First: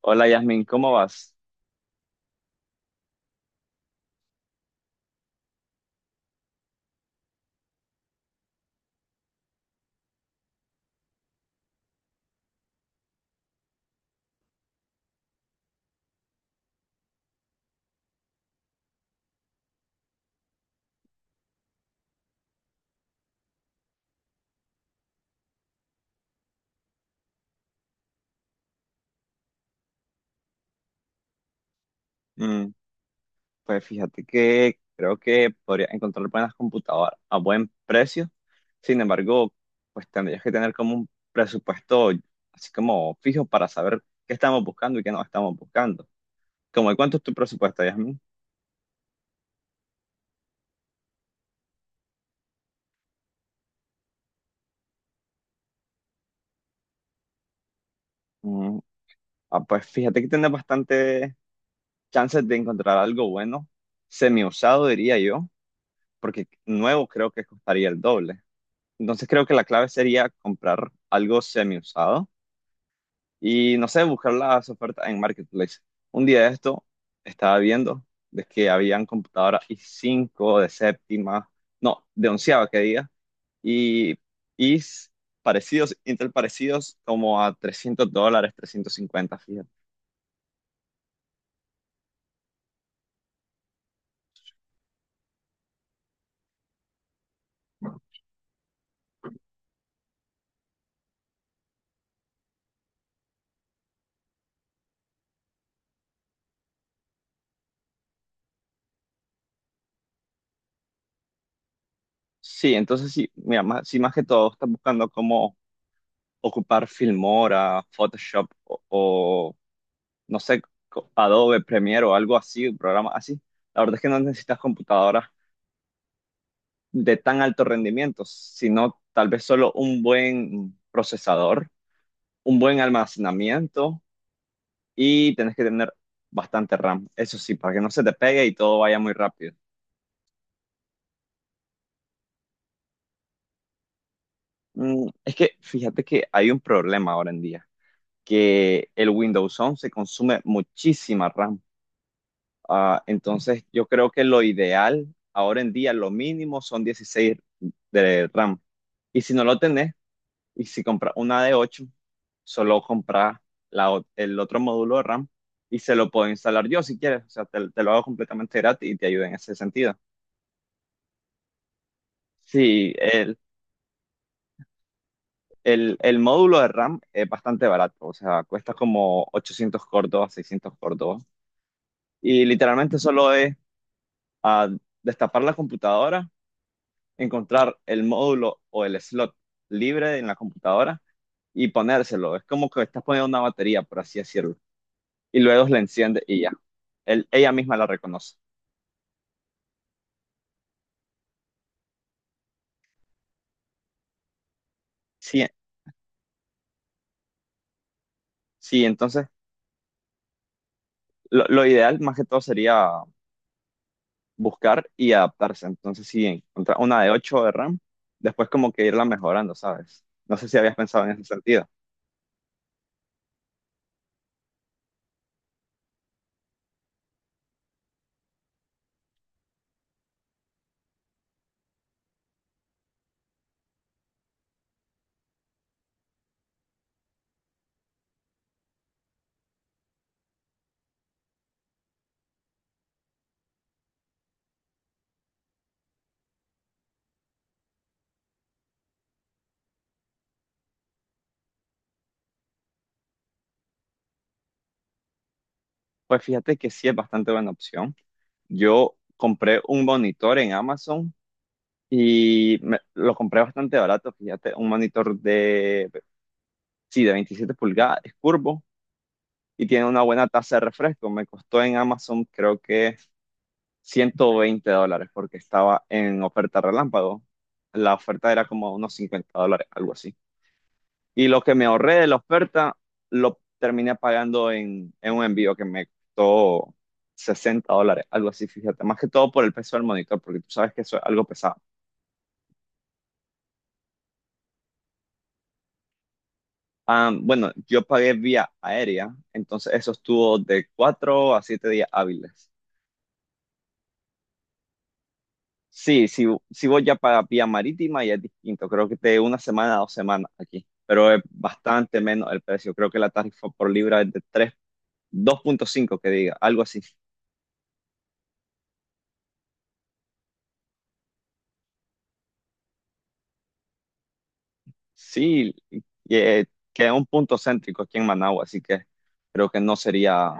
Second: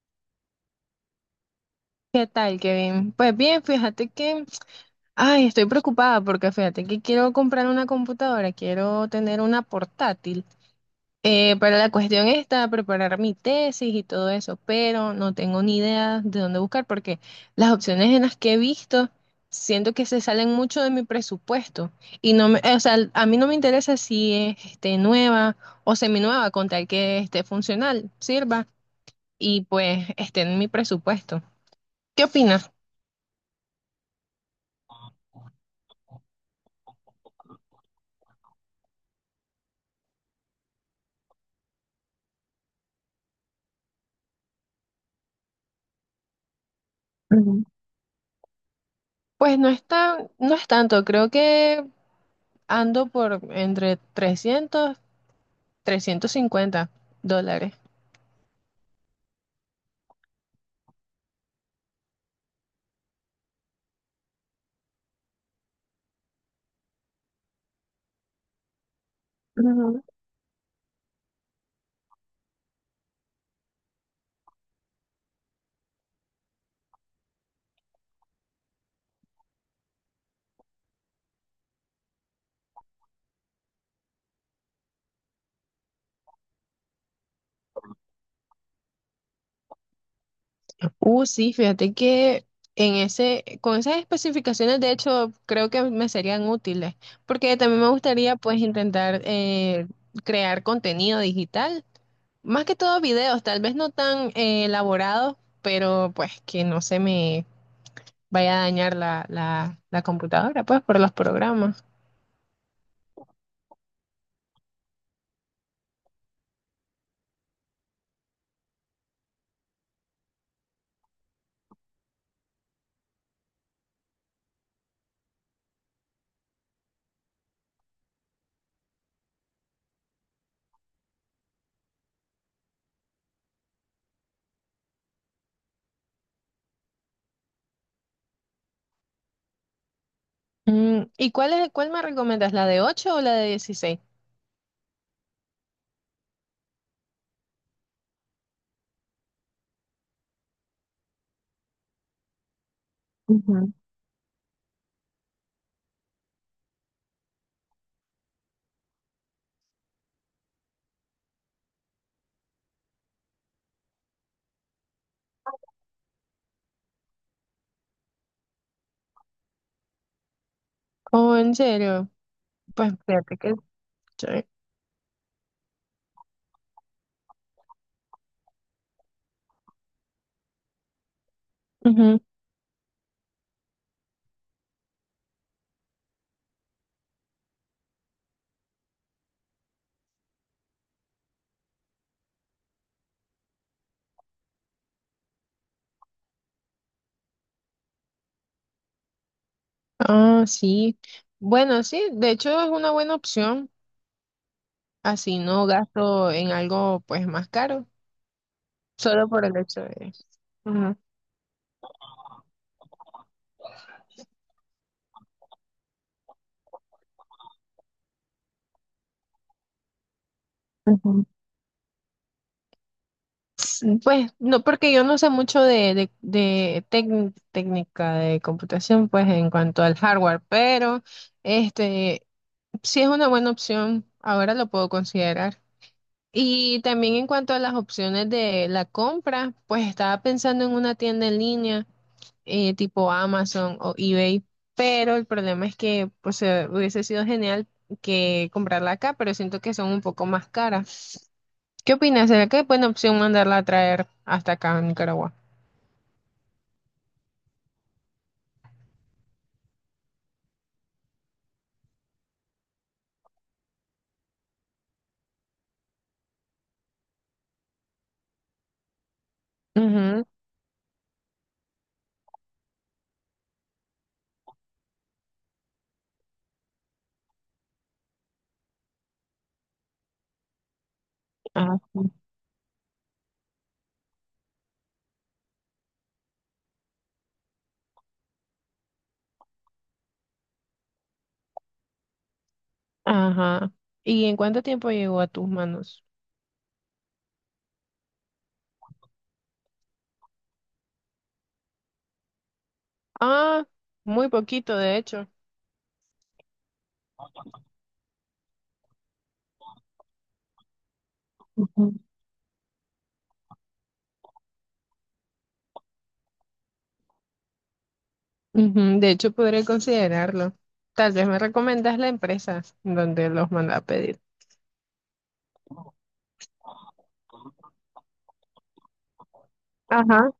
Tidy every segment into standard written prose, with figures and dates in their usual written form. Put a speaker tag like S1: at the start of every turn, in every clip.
S1: Hola Yasmin, ¿cómo vas?
S2: ¿Qué tal, Kevin? Pues bien, fíjate que, ay, estoy preocupada porque fíjate que quiero comprar una computadora, quiero tener una portátil. Pero la cuestión está preparar mi tesis y todo eso, pero no tengo ni idea de dónde buscar porque las opciones en las que he visto siento que se salen mucho de mi presupuesto y no me, o sea, a mí no me interesa si es este, nueva o seminueva con tal que esté funcional, sirva y pues esté en mi presupuesto. ¿Qué
S1: Mm,
S2: opinas?
S1: pues fíjate que creo que podrías encontrar buenas computadoras a buen precio. Sin embargo, pues tendrías que tener como un presupuesto así como fijo para saber qué estamos buscando y qué no estamos buscando. ¿Cómo de cuánto es tu presupuesto, Yasmin?
S2: Pues no es no es tanto, creo que ando por entre 300, 350 dólares.
S1: Mm, pues fíjate que tienes bastante chances de encontrar algo bueno, semi-usado diría yo, porque nuevo creo que costaría el doble. Entonces creo que la clave
S2: Ujú.
S1: sería comprar algo semi-usado y no sé, buscar las ofertas en Marketplace. Un día de esto estaba viendo de que habían computadoras i cinco de séptima, no, de onceava que diga, y i parecidos, Intel parecidos como a 300 dólares, 350 fíjate.
S2: Sí, fíjate que en ese, con esas especificaciones, de hecho, creo que me serían útiles, porque también me gustaría pues intentar crear contenido digital, más que todo videos, tal vez no tan elaborados, pero pues que no se me vaya a dañar la computadora, pues por los programas.
S1: Sí, entonces sí, mira, más, sí, más que todo estás buscando cómo ocupar Filmora, Photoshop o no sé, Adobe Premiere o algo así, un programa así. La verdad es que no necesitas computadoras de tan alto rendimiento, sino tal vez solo un buen procesador, un buen almacenamiento y tenés que tener bastante RAM. Eso sí, para que no se te pegue y todo vaya muy rápido.
S2: Mm, ¿y cuál es, cuál me recomiendas, la de 8 o la de 16?
S1: Es que fíjate que hay un problema ahora en día, que el Windows 11 consume muchísima RAM. Ah, entonces
S2: Ujú.
S1: yo creo que lo ideal ahora en día, lo mínimo son 16 de RAM. Y si no lo tenés, y si compras una de 8 solo compras el otro módulo de RAM y se lo puedo instalar yo si quieres. O sea, te lo hago completamente gratis y te ayuda en ese sentido.
S2: Oh, ¿en serio? Pues
S1: Sí,
S2: fíjate que chévere.
S1: el módulo de RAM es bastante barato. O sea, cuesta como 800 córdobas, 600 córdobas.
S2: Ujú.
S1: Y literalmente solo es ah, destapar la computadora, encontrar el módulo o el slot libre en la computadora y ponérselo. Es como que estás poniendo una batería, por así decirlo. Y luego la enciende y ya. Él- ella misma la reconoce.
S2: Ah, sí. Bueno, sí, de hecho es una buena opción. Así
S1: Sí,
S2: no gasto en algo pues más caro,
S1: sí, entonces
S2: solo por el hecho de... Ujú.
S1: lo ideal más que todo sería buscar y adaptarse. Entonces, si encontrar una de 8 de RAM, después como que irla mejorando, ¿sabes? No sé si habías pensado en
S2: Ujú.
S1: ese sentido.
S2: Sí, pues no, porque yo no sé mucho de técnica de computación, pues en cuanto al hardware, pero este sí es una buena opción. Ahora lo puedo considerar. Y también en cuanto a las opciones de la compra, pues estaba pensando en una tienda en línea, tipo Amazon o eBay, pero el problema es que pues hubiese sido genial que comprarla acá, pero siento que son un poco más caras. ¿Qué opinas? ¿Será que es buena opción mandarla a traer hasta acá a Nicaragua?
S1: Pues fíjate que sí es bastante buena opción. Yo compré un monitor en Amazon y lo compré bastante barato, fíjate, un monitor de, sí, de 27 pulgadas, es curvo y tiene una
S2: Ujú.
S1: buena tasa de refresco. Me costó en Amazon creo que 120 dólares porque estaba en oferta relámpago. La oferta era como unos 50 dólares, algo así. Y lo que me
S2: Ah,
S1: ahorré de
S2: sí.
S1: la oferta lo terminé pagando en un envío que me costó 60 dólares, algo así, fíjate. Más que todo por el peso del monitor, porque tú sabes que eso es algo pesado.
S2: Ajá. ¿Y en cuánto tiempo llegó a tus manos?
S1: Ah, bueno, yo pagué vía aérea, entonces eso estuvo de 4 a 7 días hábiles.
S2: Ah, muy poquito, de hecho.
S1: Sí, si, si voy ya para vía marítima ya es distinto, creo que de una semana a dos semanas aquí, pero es bastante menos el precio, creo que la tarifa por libra es de tres, dos punto cinco que diga, algo así.
S2: Ujú. De hecho, podré considerarlo. Tal vez me recomiendas la empresa donde los manda a pedir.
S1: Sí, y, eh, que es un punto céntrico aquí en Managua, así que creo que no
S2: Ajá,
S1: sería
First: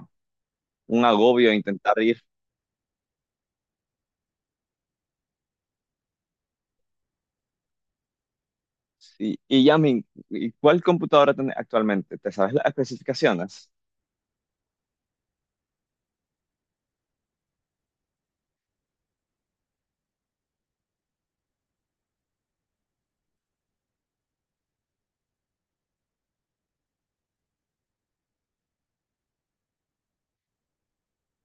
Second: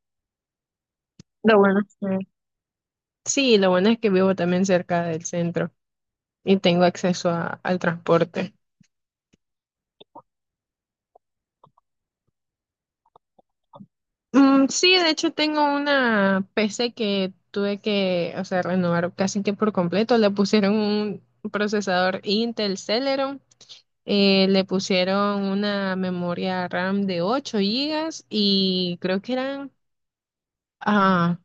S1: un agobio
S2: lo bueno es
S1: intentar
S2: que...
S1: ir.
S2: Sí, lo bueno es que vivo también cerca del centro y tengo acceso al transporte.
S1: Sí, y Yamin, ¿y cuál computadora tenés actualmente? ¿Te sabes las especificaciones?
S2: Mm, sí, de hecho tengo una PC que tuve que, o sea, renovar casi que por completo. Le pusieron un procesador Intel Celeron, le pusieron una memoria RAM de 8 gigas y creo que eran... ah,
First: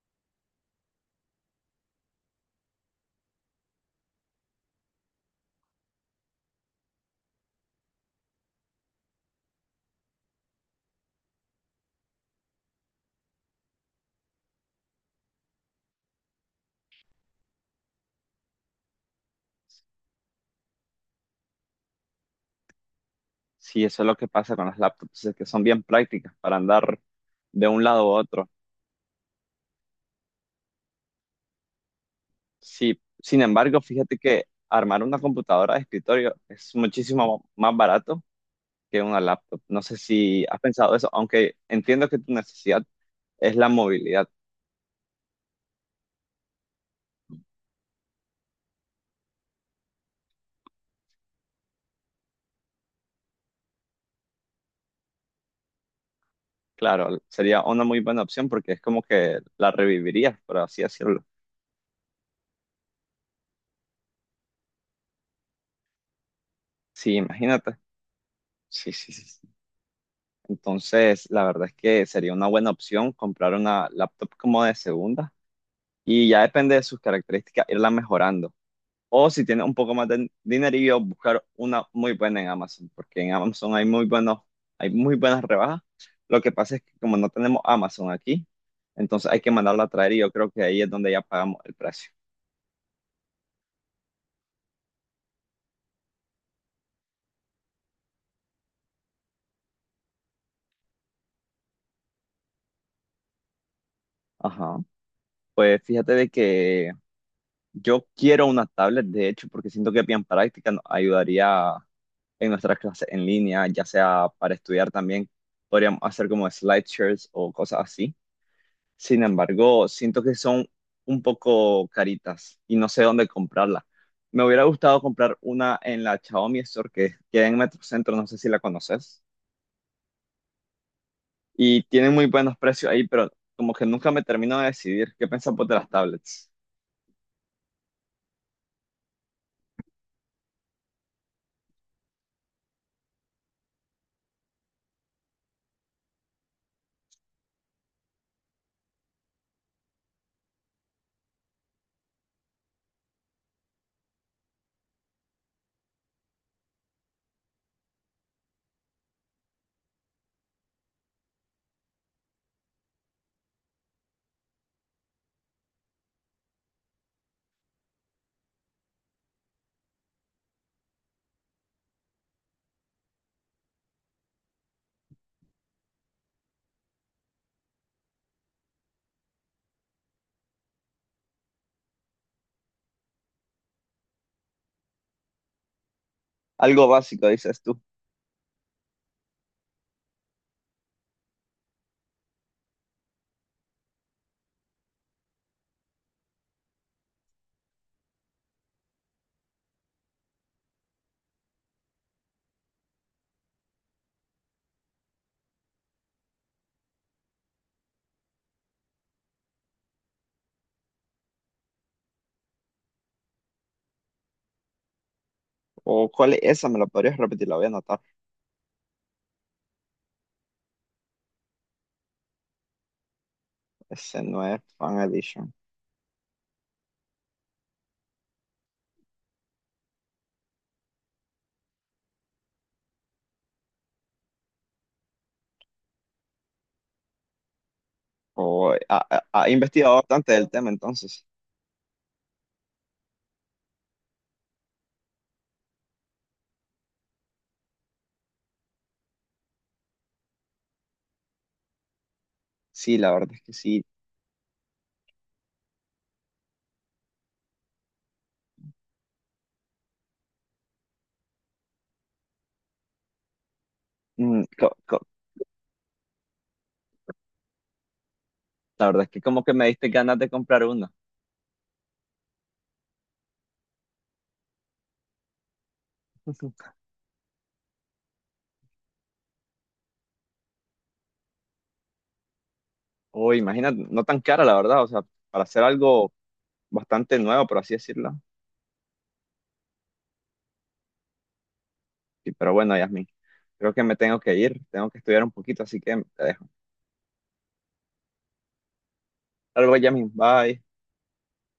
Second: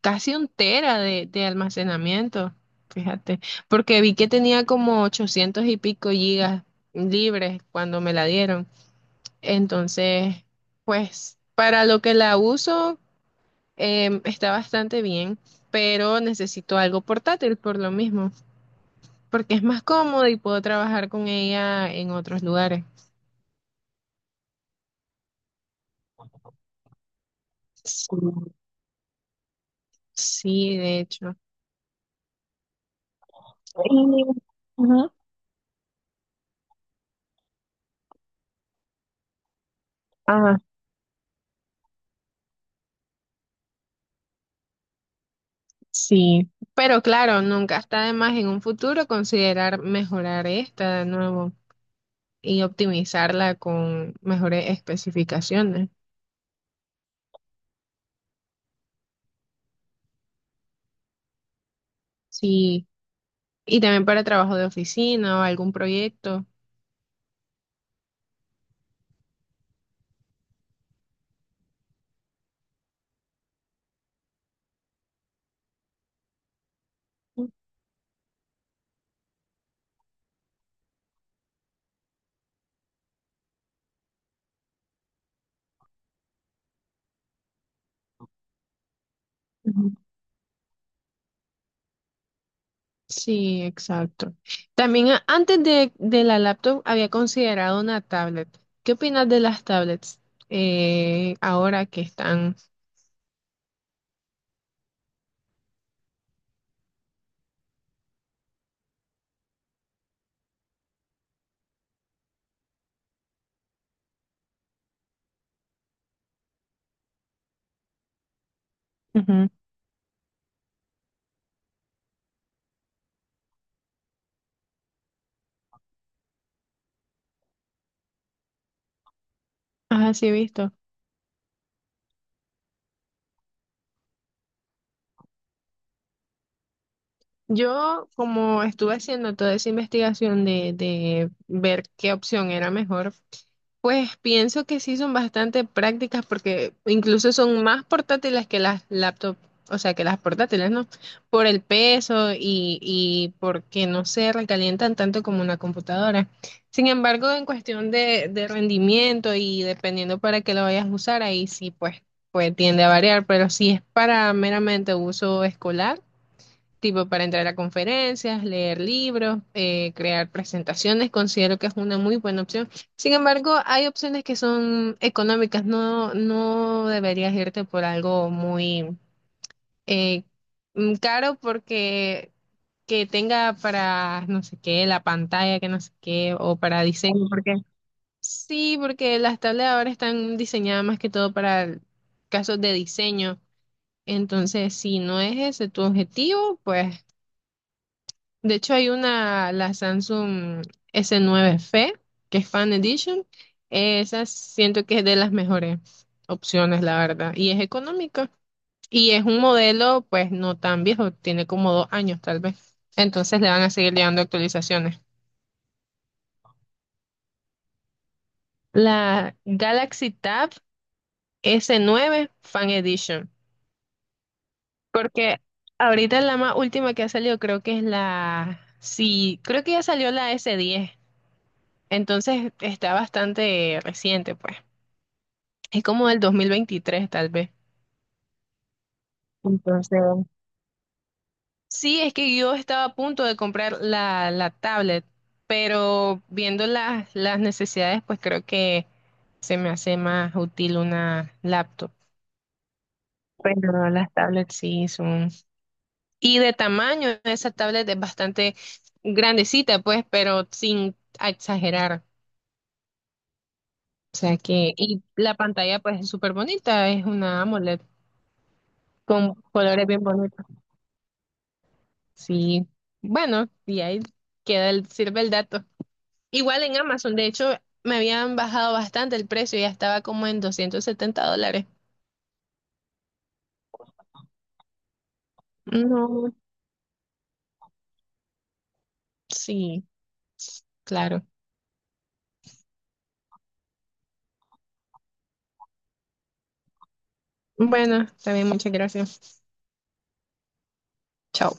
S2: casi un tera de almacenamiento, fíjate, porque vi que tenía como 800 y pico gigas libres cuando me la dieron. Entonces, pues para lo que la uso está bastante bien, pero necesito algo portátil por lo mismo, porque es más cómodo y puedo trabajar con ella en otros lugares.
S1: Sí, eso es lo que pasa con las laptops, es que son bien prácticas para andar de un lado
S2: Sí,
S1: a otro.
S2: sí, de hecho.
S1: Sí, sin embargo, fíjate
S2: Y-
S1: que armar una computadora de escritorio es muchísimo más barato que una laptop. No sé si
S2: ajá.
S1: has pensado eso, aunque entiendo que tu necesidad es la movilidad.
S2: Sí, pero claro, nunca está de más en un futuro considerar mejorar esta de nuevo y optimizarla con mejores especificaciones.
S1: Claro, sería una muy buena opción porque es como que la revivirías, por así decirlo.
S2: Sí, y también para trabajo de oficina o algún proyecto.
S1: Sí, imagínate. Sí, sí, sí, sí. Entonces, la verdad es que sería una buena opción comprar una laptop como de segunda y ya depende de sus características irla mejorando. O si tienes un poco más de dinerillo, buscar una muy buena en Amazon, porque en Amazon hay muy buenas rebajas. Lo que pasa es que como no tenemos Amazon aquí, entonces hay que mandarlo a
S2: Ujú.
S1: traer y yo creo que ahí es donde ya pagamos el precio.
S2: Sí, exacto. También antes de la laptop había considerado una tablet. ¿Qué opinas de las tablets ahora que están?
S1: Ajá. Pues fíjate de que yo quiero una tablet, de hecho, porque siento que es bien práctica, nos ayudaría en nuestras clases en línea, ya sea para estudiar también, podríamos hacer como slideshows o cosas así. Sin
S2: Ujú.
S1: embargo, siento que son un poco caritas y no sé dónde comprarla. Me hubiera gustado comprar una en la Xiaomi Store que queda en Metrocentro, no sé si la conoces.
S2: Ajá, sí, he visto.
S1: Y tienen muy buenos precios ahí, pero como que nunca me termino de decidir. ¿Qué pensás vos de las tablets?
S2: Yo, como estuve haciendo toda esa investigación de ver qué opción era mejor, pues pienso que sí son bastante prácticas porque incluso son más portátiles que las laptops, o sea, que las portátiles, ¿no? Por el peso y porque no se recalientan tanto como una computadora. Sin embargo, en cuestión de rendimiento y dependiendo para qué lo vayas a usar, ahí sí, pues, pues tiende a variar, pero si es para meramente uso escolar tipo para entrar a conferencias, leer libros, crear presentaciones, considero que es una muy buena opción. Sin embargo, hay opciones que son económicas, no, no deberías irte por algo muy eh, caro porque que tenga para no sé qué, la pantalla, que no sé qué, o para
S1: Algo
S2: diseño,
S1: básico,
S2: porque
S1: dices tú.
S2: sí, porque las tablets ahora están diseñadas más que todo para casos de diseño. Entonces, si no es ese tu objetivo, pues de hecho, hay una, la Samsung S9F, que es Fan Edition. Esa siento que es de las mejores opciones, la verdad. Y es económica. Y es un modelo, pues, no tan viejo. Tiene como 2 años, tal vez. Entonces le van a seguir llegando actualizaciones.
S1: ¿O cuál es esa? ¿Me la podrías repetir? La voy a anotar.
S2: La Galaxy Tab S9 Fan Edition.
S1: Ese no es Fan
S2: Porque
S1: Edition.
S2: ahorita la más última que ha salido creo que es la... Sí, creo que ya salió la S10. Entonces está bastante reciente, pues. Es como del 2023, tal vez.
S1: ¿Ha
S2: Entonces,
S1: investigado bastante del tema, entonces?
S2: sí, es que yo estaba a punto de comprar la tablet, pero viendo las necesidades, pues creo que se me hace más útil una laptop.
S1: Sí, la verdad es que sí.
S2: Pero las tablets sí son... Y de tamaño, esa tablet es bastante grandecita, pues, pero sin exagerar. O sea
S1: Mm, co-
S2: que... Y
S1: co-
S2: la pantalla, pues, es súper bonita, es una AMOLED
S1: la verdad es que
S2: con
S1: como que me
S2: colores
S1: diste
S2: bien
S1: ganas de
S2: bonitos.
S1: comprar una.
S2: Sí, bueno, y ahí queda el, sirve el dato. Igual en Amazon, de hecho, me habían bajado bastante el precio, ya estaba como en $270.
S1: O imagínate, no tan cara, la verdad, o sea, para hacer algo
S2: No,
S1: bastante nuevo, por así decirlo.
S2: sí, claro.
S1: Sí, pero bueno, Yasmin, creo que me tengo que ir, tengo que estudiar un poquito, así que te dejo.
S2: Bueno, también muchas gracias.
S1: Hasta luego, Yasmin, bye.
S2: Chao.